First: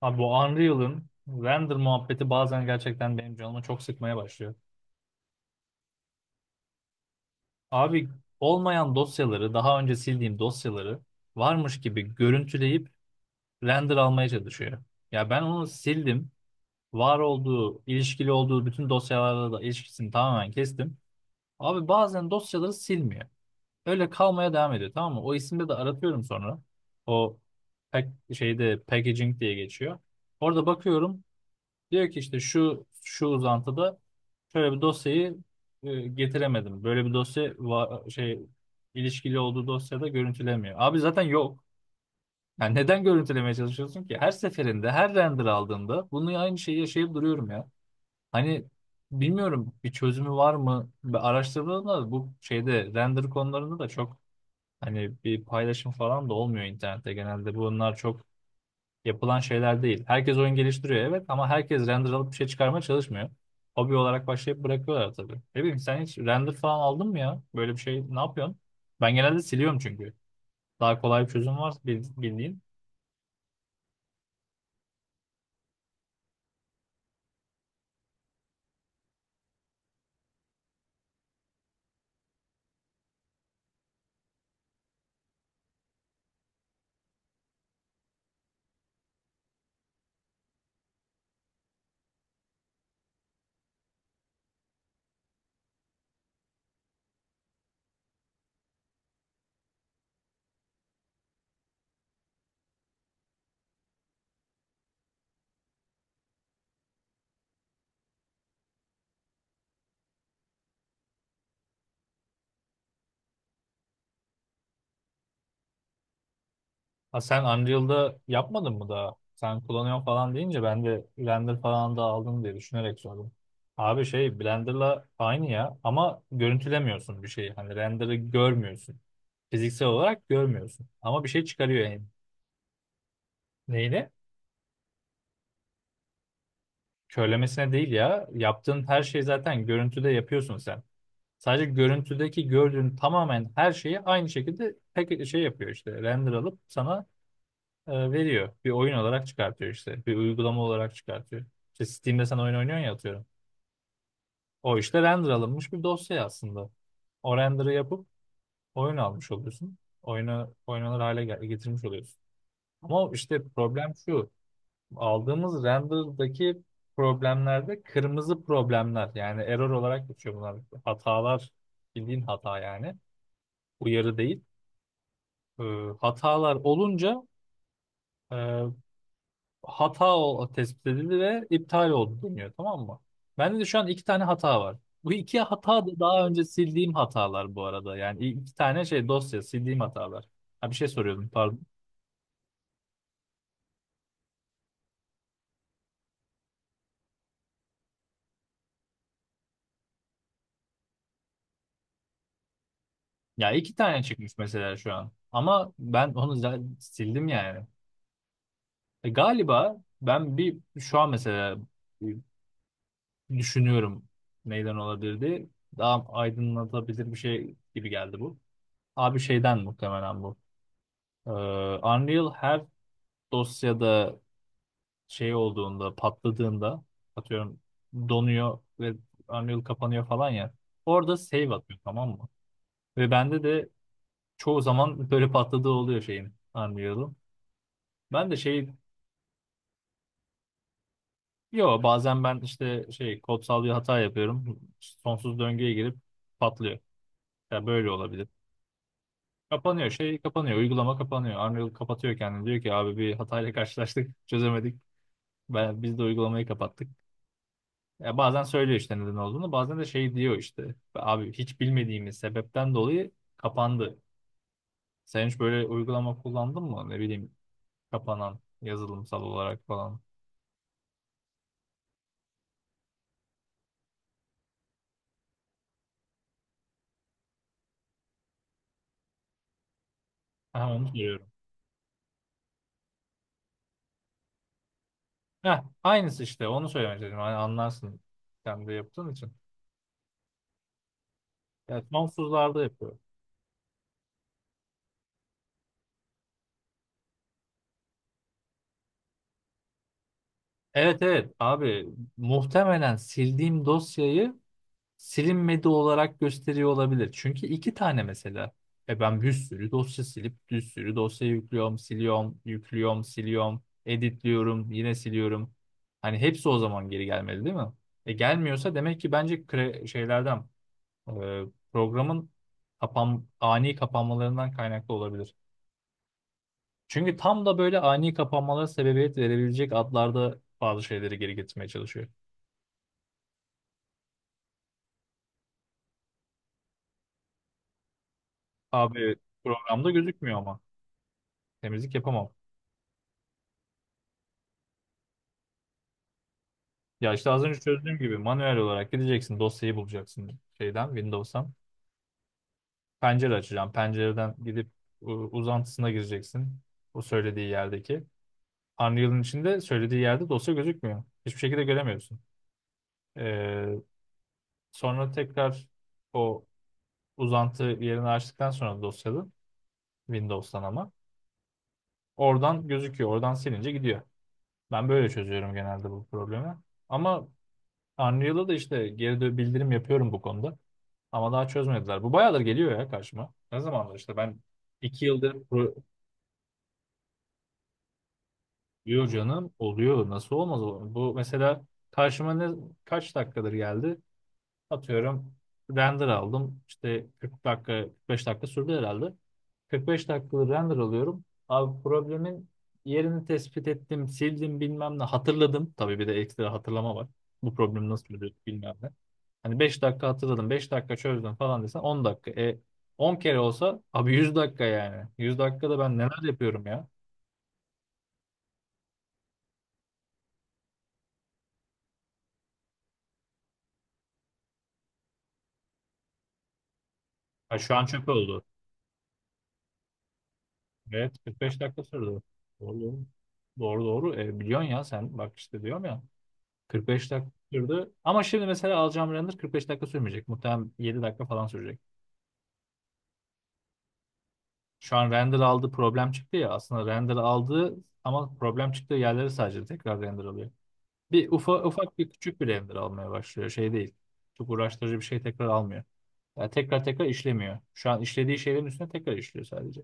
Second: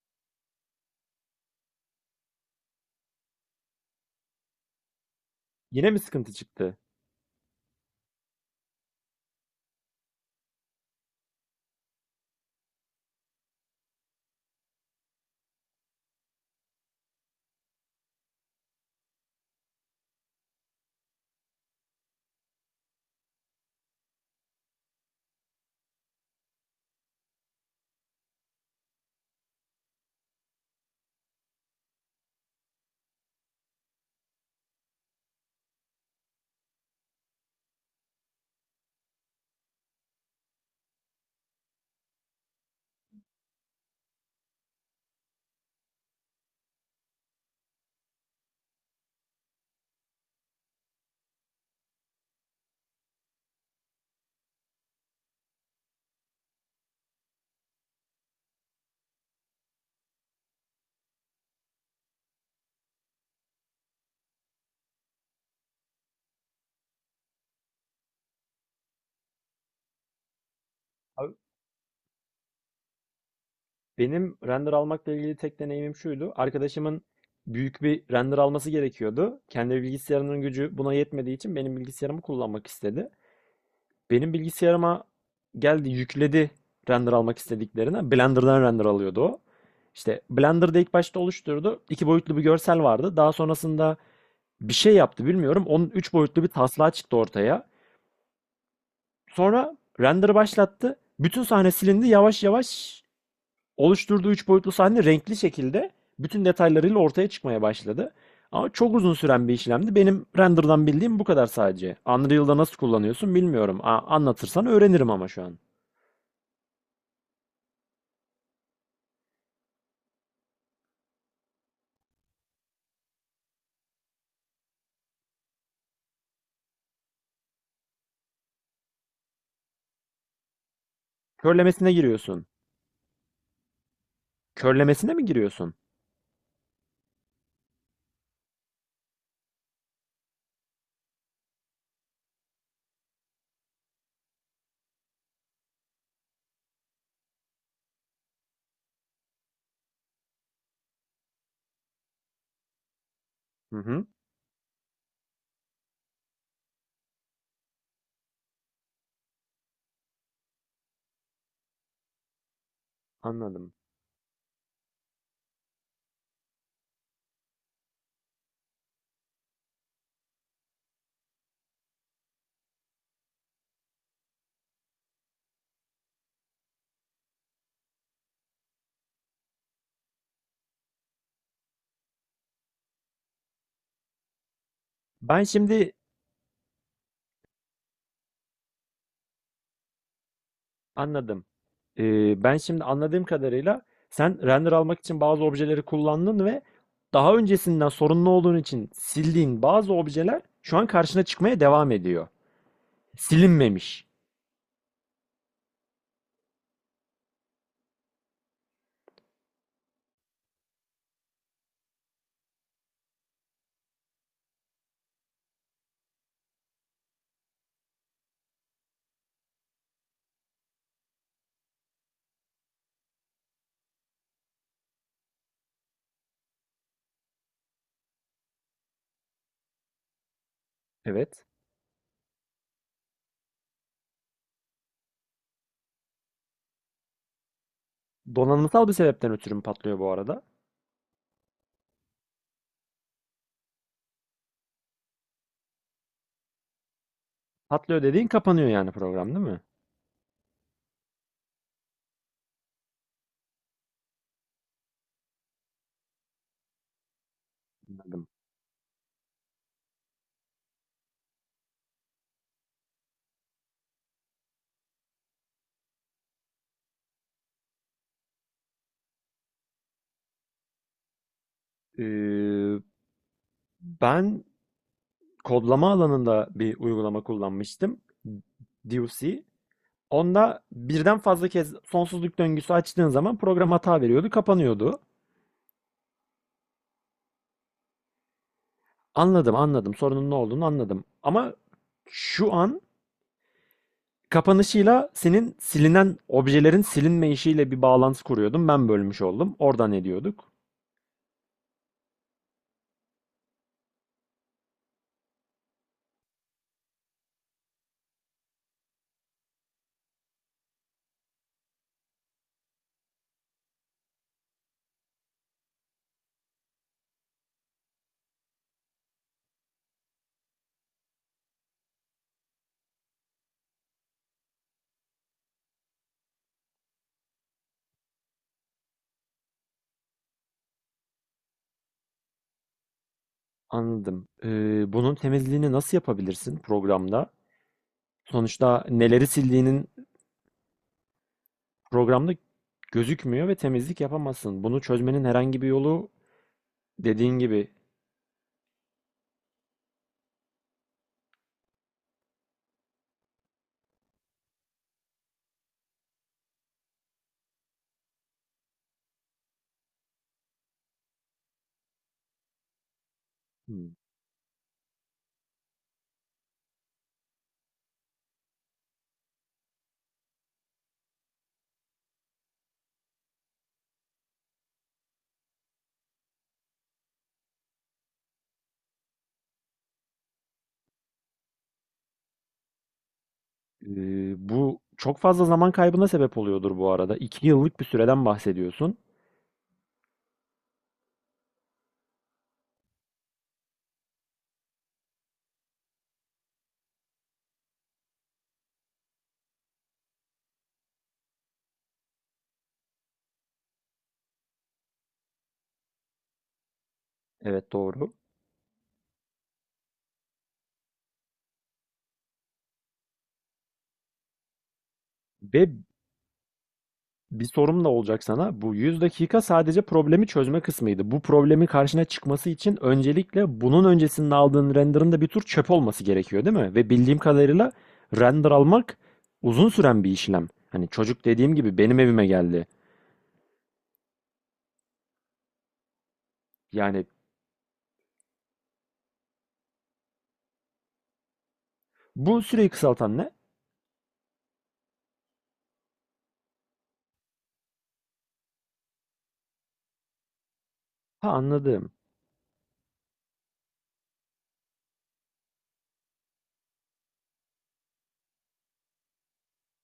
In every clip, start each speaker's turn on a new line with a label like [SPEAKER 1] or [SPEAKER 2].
[SPEAKER 1] Abi bu Unreal'ın render muhabbeti bazen gerçekten benim canımı çok sıkmaya başlıyor.
[SPEAKER 2] Yine mi sıkıntı çıktı?
[SPEAKER 1] Abi olmayan dosyaları, daha önce sildiğim dosyaları varmış gibi görüntüleyip render almaya çalışıyor. Ya ben onu sildim. Var olduğu, ilişkili olduğu bütün dosyalarla da ilişkisini tamamen kestim. Abi bazen dosyaları silmiyor. Öyle kalmaya devam ediyor, tamam mı? O isimde de aratıyorum sonra. O pack, şeyde packaging diye geçiyor. Orada bakıyorum. Diyor ki işte şu şu uzantıda şöyle bir dosyayı getiremedim. Böyle bir dosya şey ilişkili olduğu dosyada görüntülemiyor. Abi zaten yok. Yani neden görüntülemeye çalışıyorsun ki? Her seferinde, her render aldığında bunu aynı şeyi yaşayıp duruyorum ya. Hani bilmiyorum, bir çözümü var mı? Ben araştırdığımda bu şeyde render konularında da çok hani bir paylaşım falan da olmuyor internette. Genelde bunlar çok yapılan şeyler değil. Herkes oyun geliştiriyor, evet, ama herkes render alıp bir şey çıkarmaya çalışmıyor. Hobi olarak başlayıp bırakıyorlar tabii. Ne bileyim, sen hiç render falan aldın mı ya? Böyle bir şey ne yapıyorsun? Ben genelde siliyorum çünkü. Daha kolay bir
[SPEAKER 2] Abi,
[SPEAKER 1] çözüm var bildiğin.
[SPEAKER 2] benim render almakla ilgili tek deneyimim şuydu. Arkadaşımın büyük bir render alması gerekiyordu. Kendi bilgisayarının gücü buna yetmediği için benim bilgisayarımı kullanmak istedi. Benim bilgisayarıma geldi yükledi render almak istediklerini. Blender'dan render alıyordu o. İşte Blender'da ilk başta oluşturdu. İki boyutlu bir görsel vardı. Daha sonrasında bir şey yaptı bilmiyorum. Onun üç boyutlu bir taslağı çıktı ortaya. Sonra render başlattı. Bütün sahne silindi. Yavaş yavaş oluşturduğu üç boyutlu sahne renkli şekilde bütün detaylarıyla ortaya çıkmaya başladı. Ama çok uzun süren bir işlemdi. Benim render'dan bildiğim bu kadar sadece. Unreal'da nasıl kullanıyorsun bilmiyorum. Anlatırsan öğrenirim ama şu an.
[SPEAKER 1] Ha, sen Unreal'da yapmadın mı daha? Sen kullanıyorsun falan deyince ben de render falan da aldın diye düşünerek sordum. Abi şey Blender'la aynı ya, ama görüntülemiyorsun bir şeyi. Hani render'ı görmüyorsun. Fiziksel olarak görmüyorsun. Ama bir şey çıkarıyor
[SPEAKER 2] Körlemesine
[SPEAKER 1] yani.
[SPEAKER 2] giriyorsun.
[SPEAKER 1] Neyle?
[SPEAKER 2] Körlemesine mi giriyorsun?
[SPEAKER 1] Körlemesine değil ya. Yaptığın her şeyi zaten görüntüde yapıyorsun sen. Sadece görüntüdeki gördüğün tamamen her şeyi aynı şekilde pek şey yapıyor işte. Render alıp sana veriyor. Bir oyun olarak çıkartıyor işte. Bir uygulama olarak çıkartıyor. İşte Steam'de sen oyun oynuyorsun ya, atıyorum.
[SPEAKER 2] Hı hı,
[SPEAKER 1] O işte render alınmış bir dosya aslında. O render'ı yapıp oyun almış oluyorsun. Oyunu oynanır hale getirmiş oluyorsun. Ama işte
[SPEAKER 2] anladım.
[SPEAKER 1] problem şu. Aldığımız render'daki problemlerde kırmızı problemler, yani error olarak geçiyor bunlar. Hatalar, bildiğin hata yani, uyarı değil. Ee, Hatalar olunca e, hata tespit edildi ve iptal oldu deniyor, tamam mı? Bende de şu an iki tane hata var. Bu iki
[SPEAKER 2] Ben
[SPEAKER 1] hata
[SPEAKER 2] şimdi
[SPEAKER 1] da daha önce sildiğim hatalar bu arada. Yani iki tane şey dosya sildiğim hatalar. Ha, bir şey soruyordum,
[SPEAKER 2] anladım.
[SPEAKER 1] pardon.
[SPEAKER 2] Ben şimdi anladığım kadarıyla sen render almak için bazı objeleri kullandın ve daha öncesinden sorunlu olduğun için sildiğin bazı objeler şu an karşına çıkmaya devam ediyor.
[SPEAKER 1] Ya iki tane
[SPEAKER 2] Silinmemiş.
[SPEAKER 1] çıkmış mesela şu an. Ama ben onu zaten sildim yani. E, galiba ben bir şu an mesela bir düşünüyorum neyden olabilirdi. Daha aydınlatabilir bir şey gibi geldi bu. Abi şeyden muhtemelen bu. Ee, Unreal her dosyada şey olduğunda, patladığında, atıyorum, donuyor ve Unreal kapanıyor falan ya. Orada
[SPEAKER 2] Evet.
[SPEAKER 1] save atıyor, tamam mı? Ve bende de çoğu zaman böyle patladığı oluyor şeyin, Unreal'ın. Ben de şey.
[SPEAKER 2] Donanımsal bir sebepten ötürü mü patlıyor bu arada?
[SPEAKER 1] Yo, bazen ben işte şey kodsal bir hata yapıyorum. Sonsuz döngüye girip patlıyor. Ya böyle
[SPEAKER 2] Patlıyor dediğin
[SPEAKER 1] olabilir.
[SPEAKER 2] kapanıyor yani program değil mi?
[SPEAKER 1] Kapanıyor, şey kapanıyor. Uygulama kapanıyor. Unreal kapatıyor kendini. Diyor ki abi bir hatayla karşılaştık. Çözemedik. Ben, biz de uygulamayı kapattık. Ya
[SPEAKER 2] Anladım.
[SPEAKER 1] bazen söylüyor işte neden olduğunu. Bazen de şey diyor işte. Abi hiç bilmediğimiz sebepten dolayı kapandı. Sen hiç böyle uygulama kullandın mı? Ne bileyim, kapanan yazılımsal olarak falan.
[SPEAKER 2] Ee, Ben kodlama alanında bir uygulama kullanmıştım. DUC. Onda
[SPEAKER 1] Ha, onu
[SPEAKER 2] birden
[SPEAKER 1] soruyorum.
[SPEAKER 2] fazla kez sonsuzluk döngüsü açtığın zaman program hata veriyordu, kapanıyordu.
[SPEAKER 1] Heh, aynısı işte, onu söylemek istedim. Hani anlarsın. Sen de yaptığın için.
[SPEAKER 2] Anladım, anladım. Sorunun ne olduğunu anladım. Ama
[SPEAKER 1] Ya
[SPEAKER 2] şu
[SPEAKER 1] sonsuzlarda
[SPEAKER 2] an
[SPEAKER 1] yapıyor.
[SPEAKER 2] kapanışıyla senin silinen objelerin silinme işiyle bir bağlantı kuruyordum. Ben bölmüş oldum. Oradan ediyorduk.
[SPEAKER 1] Evet evet abi, muhtemelen sildiğim dosyayı silinmedi olarak gösteriyor olabilir. Çünkü iki tane mesela. E ben bir sürü dosya silip bir sürü dosya yüklüyorum, siliyorum, yüklüyorum, siliyorum, editliyorum, yine siliyorum. Hani hepsi o zaman geri gelmedi değil mi? E gelmiyorsa, demek ki bence şeylerden, e, programın ani kapanmalarından kaynaklı olabilir. Çünkü tam da böyle ani kapanmalara sebebiyet verebilecek adlarda bazı şeyleri geri getirmeye çalışıyor.
[SPEAKER 2] Anladım. Bunun temizliğini nasıl yapabilirsin programda? Sonuçta
[SPEAKER 1] Abi
[SPEAKER 2] neleri sildiğinin
[SPEAKER 1] programda gözükmüyor ama, temizlik yapamam.
[SPEAKER 2] programda gözükmüyor ve temizlik yapamazsın. Bunu çözmenin herhangi bir yolu
[SPEAKER 1] Ya işte
[SPEAKER 2] dediğin
[SPEAKER 1] az önce
[SPEAKER 2] gibi.
[SPEAKER 1] çözdüğüm gibi manuel olarak gideceksin, dosyayı bulacaksın şeyden, Windows'tan. Pencere açacağım. Pencereden gidip uzantısına gireceksin. O söylediği yerdeki. Unreal'ın içinde söylediği yerde dosya gözükmüyor. Hiçbir şekilde göremiyorsun. Ee,
[SPEAKER 2] Hmm.
[SPEAKER 1] Sonra tekrar o uzantı yerini açtıktan sonra dosyalı, Windows'tan ama. Oradan gözüküyor. Oradan silince gidiyor. Ben böyle çözüyorum genelde bu problemi. Ama Unreal'da da işte geri bildirim yapıyorum bu konuda. Ama daha çözmediler. Bu bayağıdır geliyor ya karşıma. Ne zamandır işte ben
[SPEAKER 2] Bu
[SPEAKER 1] iki
[SPEAKER 2] çok
[SPEAKER 1] yıldır
[SPEAKER 2] fazla zaman
[SPEAKER 1] pro-
[SPEAKER 2] kaybına sebep oluyordur bu arada. 2 yıllık bir süreden bahsediyorsun.
[SPEAKER 1] Yo canım, oluyor. Nasıl olmaz o? Bu mesela karşıma ne kaç dakikadır geldi? Atıyorum, render aldım. İşte 40 dakika, 45 dakika sürdü herhalde. 45 dakikalık render alıyorum. Abi problemin yerini tespit ettim, sildim bilmem ne, hatırladım. Tabii bir de ekstra hatırlama var. Bu
[SPEAKER 2] Evet
[SPEAKER 1] problemi nasıl
[SPEAKER 2] doğru.
[SPEAKER 1] çözüyorduk bilmem ne. Hani 5 dakika hatırladım, 5 dakika çözdüm falan desen 10 dakika. E 10 kere olsa abi 100 dakika yani. 100
[SPEAKER 2] Ve
[SPEAKER 1] dakikada ben neler yapıyorum ya.
[SPEAKER 2] bir sorum da olacak sana. Bu 100 dakika sadece problemi çözme kısmıydı. Bu problemin karşına çıkması için öncelikle bunun öncesinde aldığın render'ın da bir tür çöp olması gerekiyor, değil mi? Ve bildiğim
[SPEAKER 1] Ha,
[SPEAKER 2] kadarıyla
[SPEAKER 1] şu an çöp oldu.
[SPEAKER 2] render almak uzun süren bir işlem. Hani
[SPEAKER 1] Evet,
[SPEAKER 2] çocuk dediğim
[SPEAKER 1] 45
[SPEAKER 2] gibi
[SPEAKER 1] dakika
[SPEAKER 2] benim
[SPEAKER 1] sürdü.
[SPEAKER 2] evime geldi.
[SPEAKER 1] Doğru. Doğru doğru. E, biliyorsun ya, sen bak işte diyorum ya.
[SPEAKER 2] Yani
[SPEAKER 1] 45 dakika sürdü. Ama şimdi mesela alacağım render 45 dakika sürmeyecek. Muhtemelen 7 dakika falan sürecek.
[SPEAKER 2] bu süreyi kısaltan ne?
[SPEAKER 1] Şu an render aldı, problem çıktı ya. Aslında render aldı, ama problem çıktığı yerleri sadece tekrar render alıyor.
[SPEAKER 2] Ha
[SPEAKER 1] Bir
[SPEAKER 2] anladım.
[SPEAKER 1] ufak bir küçük bir render almaya başlıyor. Şey değil. Çok uğraştırıcı bir şey tekrar almıyor. Yani tekrar tekrar işlemiyor. Şu an işlediği şeylerin üstüne tekrar işliyor sadece.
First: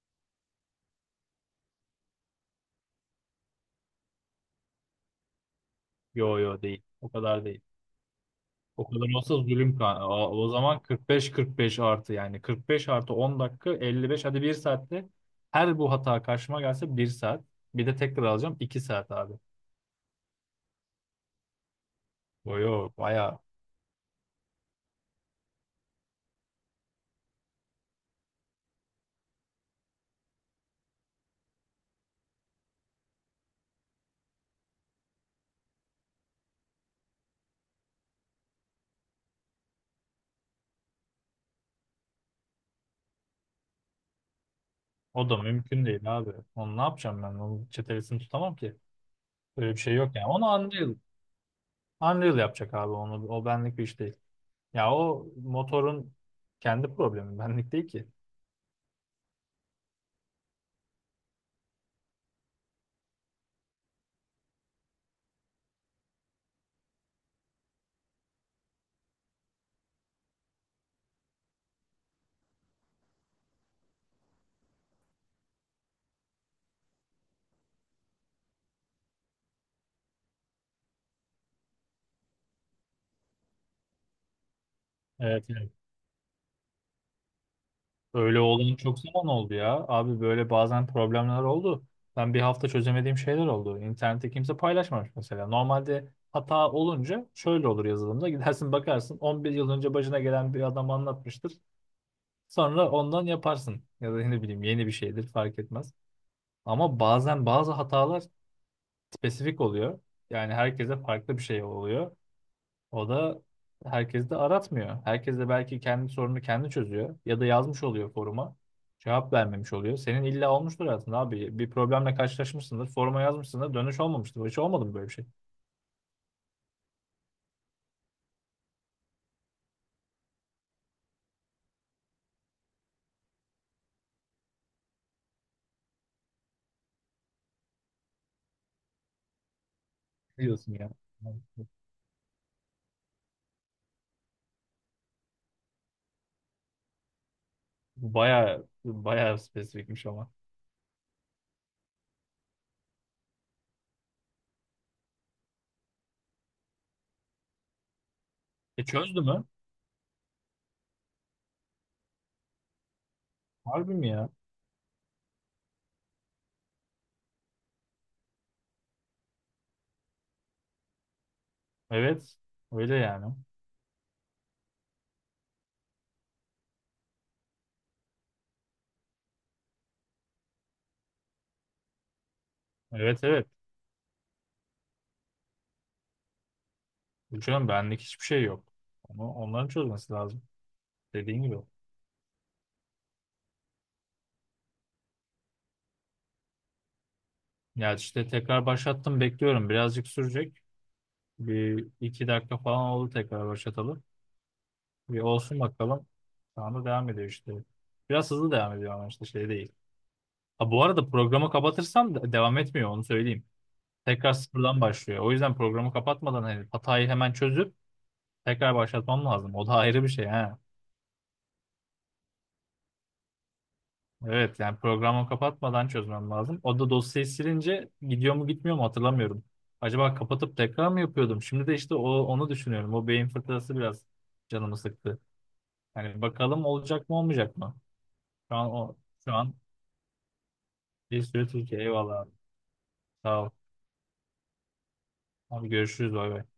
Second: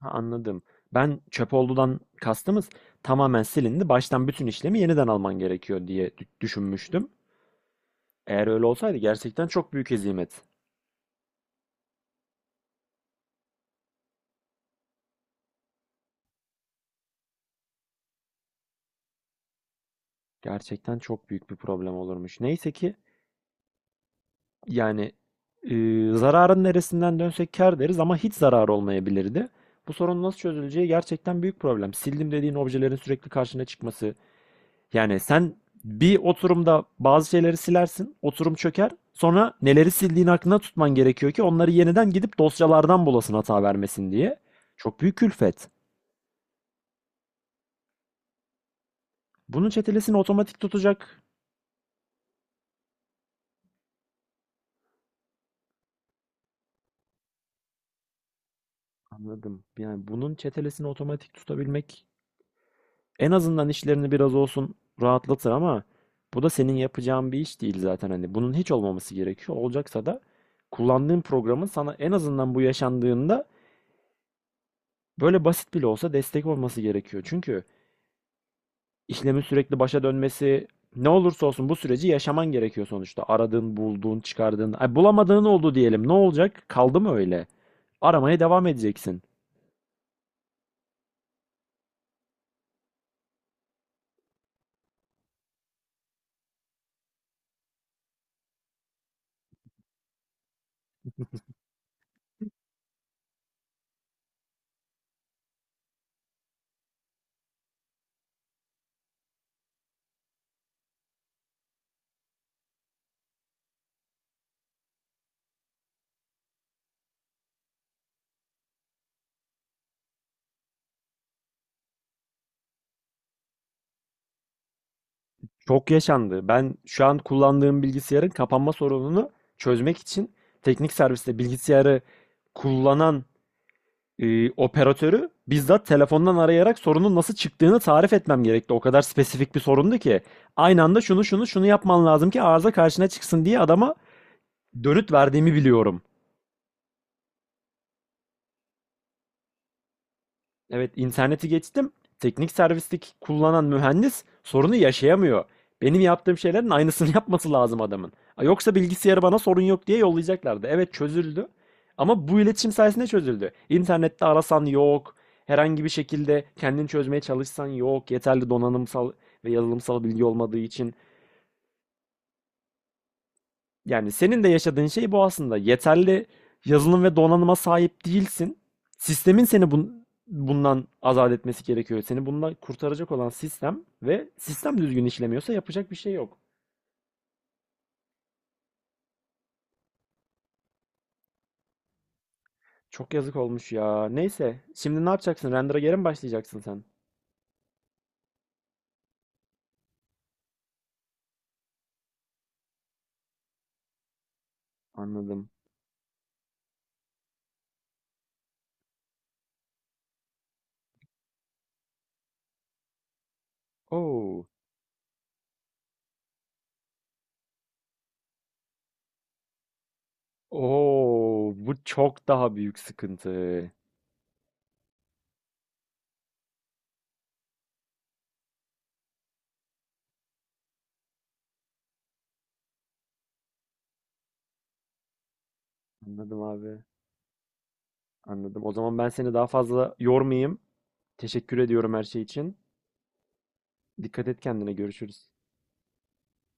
[SPEAKER 2] Ha anladım. Ben çöp oldudan kastımız tamamen silindi. Baştan bütün işlemi yeniden alman gerekiyor diye dü-
[SPEAKER 1] Yo yo, değil.
[SPEAKER 2] düşünmüştüm.
[SPEAKER 1] O kadar değil.
[SPEAKER 2] Eğer öyle
[SPEAKER 1] O
[SPEAKER 2] olsaydı
[SPEAKER 1] kadar olsa
[SPEAKER 2] gerçekten çok
[SPEAKER 1] zulüm
[SPEAKER 2] büyük
[SPEAKER 1] kan. O,
[SPEAKER 2] hezimet.
[SPEAKER 1] o zaman 45-45 artı, yani 45 artı 10 dakika 55, hadi bir saatte her bu hata karşıma gelse bir saat. Bir de tekrar alacağım 2 saat abi.
[SPEAKER 2] Gerçekten çok büyük bir problem olurmuş.
[SPEAKER 1] O
[SPEAKER 2] Neyse ki
[SPEAKER 1] yok baya.
[SPEAKER 2] yani, e, zararın neresinden dönsek kâr deriz ama hiç zarar olmayabilirdi. Bu sorun nasıl çözüleceği gerçekten büyük problem. Sildim dediğin objelerin sürekli karşına çıkması. Yani sen bir oturumda bazı şeyleri silersin, oturum çöker. Sonra neleri sildiğin aklına tutman gerekiyor ki onları yeniden gidip dosyalardan bulasın hata vermesin diye. Çok büyük
[SPEAKER 1] O da
[SPEAKER 2] külfet.
[SPEAKER 1] mümkün değil abi. Onu ne yapacağım ben? Onun çetelesini tutamam ki.
[SPEAKER 2] Bunun
[SPEAKER 1] Böyle bir şey yok
[SPEAKER 2] çetelesini
[SPEAKER 1] yani.
[SPEAKER 2] otomatik tutacak.
[SPEAKER 1] Unreal yapacak abi onu. O benlik bir iş değil. Ya o motorun kendi problemi benlik değil ki.
[SPEAKER 2] Anladım. Yani bunun çetelesini otomatik tutabilmek en azından işlerini biraz olsun rahatlatır ama bu da senin yapacağın bir iş değil zaten, hani bunun hiç olmaması gerekiyor. Olacaksa da kullandığın programın sana en azından bu yaşandığında böyle basit bile olsa destek olması gerekiyor. Çünkü işlemin sürekli başa dönmesi ne olursa olsun bu süreci yaşaman gerekiyor sonuçta. Aradığın, bulduğun, çıkardığın, ay bulamadığın
[SPEAKER 1] Evet.
[SPEAKER 2] oldu diyelim. Ne olacak? Kaldı mı öyle? Aramaya
[SPEAKER 1] Öyle
[SPEAKER 2] devam
[SPEAKER 1] olan çok
[SPEAKER 2] edeceksin.
[SPEAKER 1] zaman oldu ya. Abi böyle bazen problemler oldu. Ben bir hafta çözemediğim şeyler oldu. İnternette kimse paylaşmamış mesela. Normalde hata olunca şöyle olur yazılımda. Gidersin bakarsın 11 yıl önce başına gelen bir adam anlatmıştır. Sonra ondan yaparsın. Ya da ne bileyim, yeni bir şeydir, fark etmez. Ama bazen bazı hatalar spesifik oluyor. Yani herkese farklı bir şey oluyor. O da herkes de aratmıyor. Herkes de belki kendi sorunu kendi çözüyor ya da yazmış oluyor foruma. Cevap vermemiş oluyor. Senin illa olmuştur hayatında abi. Bir problemle karşılaşmışsındır. Foruma yazmışsındır. Dönüş olmamıştır. Hiç olmadı mı böyle bir şey?
[SPEAKER 2] Çok yaşandı. Ben şu an kullandığım bilgisayarın kapanma sorununu çözmek için teknik serviste bilgisayarı kullanan operatörü bizzat telefondan arayarak sorunun nasıl çıktığını tarif etmem gerekti. O kadar spesifik bir sorundu ki.
[SPEAKER 1] Biliyorsun
[SPEAKER 2] Aynı
[SPEAKER 1] ya?
[SPEAKER 2] anda şunu şunu şunu yapman lazım ki arıza karşına çıksın diye adama dönüt verdiğimi biliyorum.
[SPEAKER 1] Bu baya baya spesifikmiş ama.
[SPEAKER 2] Evet, interneti geçtim. Teknik servislik kullanan mühendis sorunu yaşayamıyor. Benim yaptığım şeylerin aynısını yapması lazım adamın. Ha, yoksa
[SPEAKER 1] E çözdü
[SPEAKER 2] bilgisayarı bana
[SPEAKER 1] mü?
[SPEAKER 2] sorun yok diye yollayacaklardı. Evet çözüldü. Ama bu iletişim sayesinde çözüldü.
[SPEAKER 1] Harbi mi
[SPEAKER 2] İnternette
[SPEAKER 1] ya?
[SPEAKER 2] arasan yok. Herhangi bir şekilde kendini çözmeye çalışsan yok. Yeterli donanımsal ve yazılımsal bilgi olmadığı için.
[SPEAKER 1] Evet. Öyle yani.
[SPEAKER 2] Yani senin de yaşadığın şey bu aslında. Yeterli yazılım ve donanıma sahip değilsin. Sistemin seni bundan azat etmesi gerekiyor. Seni bundan kurtaracak
[SPEAKER 1] Evet
[SPEAKER 2] olan
[SPEAKER 1] evet.
[SPEAKER 2] sistem ve sistem düzgün işlemiyorsa yapacak bir şey yok.
[SPEAKER 1] Hocam benlik hiçbir şey yok. Onu, onların çözmesi lazım. Dediğin gibi.
[SPEAKER 2] Çok yazık olmuş ya. Neyse. Şimdi ne yapacaksın? Render'a geri mi başlayacaksın sen?
[SPEAKER 1] Ya işte tekrar başlattım, bekliyorum. Birazcık sürecek. Bir iki dakika falan oldu, tekrar başlatalım. Bir
[SPEAKER 2] Anladım.
[SPEAKER 1] olsun bakalım. Şu anda devam ediyor işte. Biraz hızlı devam ediyor ama işte şey değil. Ha, bu arada programı kapatırsam da devam etmiyor, onu söyleyeyim. Tekrar
[SPEAKER 2] Oo.
[SPEAKER 1] sıfırdan başlıyor. O yüzden programı kapatmadan hani hatayı hemen çözüp tekrar başlatmam lazım. O da ayrı bir şey ha.
[SPEAKER 2] Oo, bu çok daha büyük sıkıntı.
[SPEAKER 1] Evet yani programı kapatmadan çözmem lazım. O da dosyayı silince gidiyor mu gitmiyor mu hatırlamıyorum. Acaba kapatıp tekrar mı yapıyordum? Şimdi de işte o, onu düşünüyorum. O beyin fırtınası biraz canımı sıktı. Hani
[SPEAKER 2] Anladım
[SPEAKER 1] bakalım
[SPEAKER 2] abi.
[SPEAKER 1] olacak mı olmayacak mı? Şu
[SPEAKER 2] Anladım.
[SPEAKER 1] an
[SPEAKER 2] O
[SPEAKER 1] o
[SPEAKER 2] zaman ben
[SPEAKER 1] şu
[SPEAKER 2] seni daha
[SPEAKER 1] an
[SPEAKER 2] fazla yormayayım.
[SPEAKER 1] bir sürü
[SPEAKER 2] Teşekkür
[SPEAKER 1] Türkiye.
[SPEAKER 2] ediyorum her
[SPEAKER 1] Eyvallah
[SPEAKER 2] şey
[SPEAKER 1] abi.
[SPEAKER 2] için.
[SPEAKER 1] Sağ ol.
[SPEAKER 2] Dikkat et kendine. Görüşürüz.
[SPEAKER 1] Abi görüşürüz. Bay bay.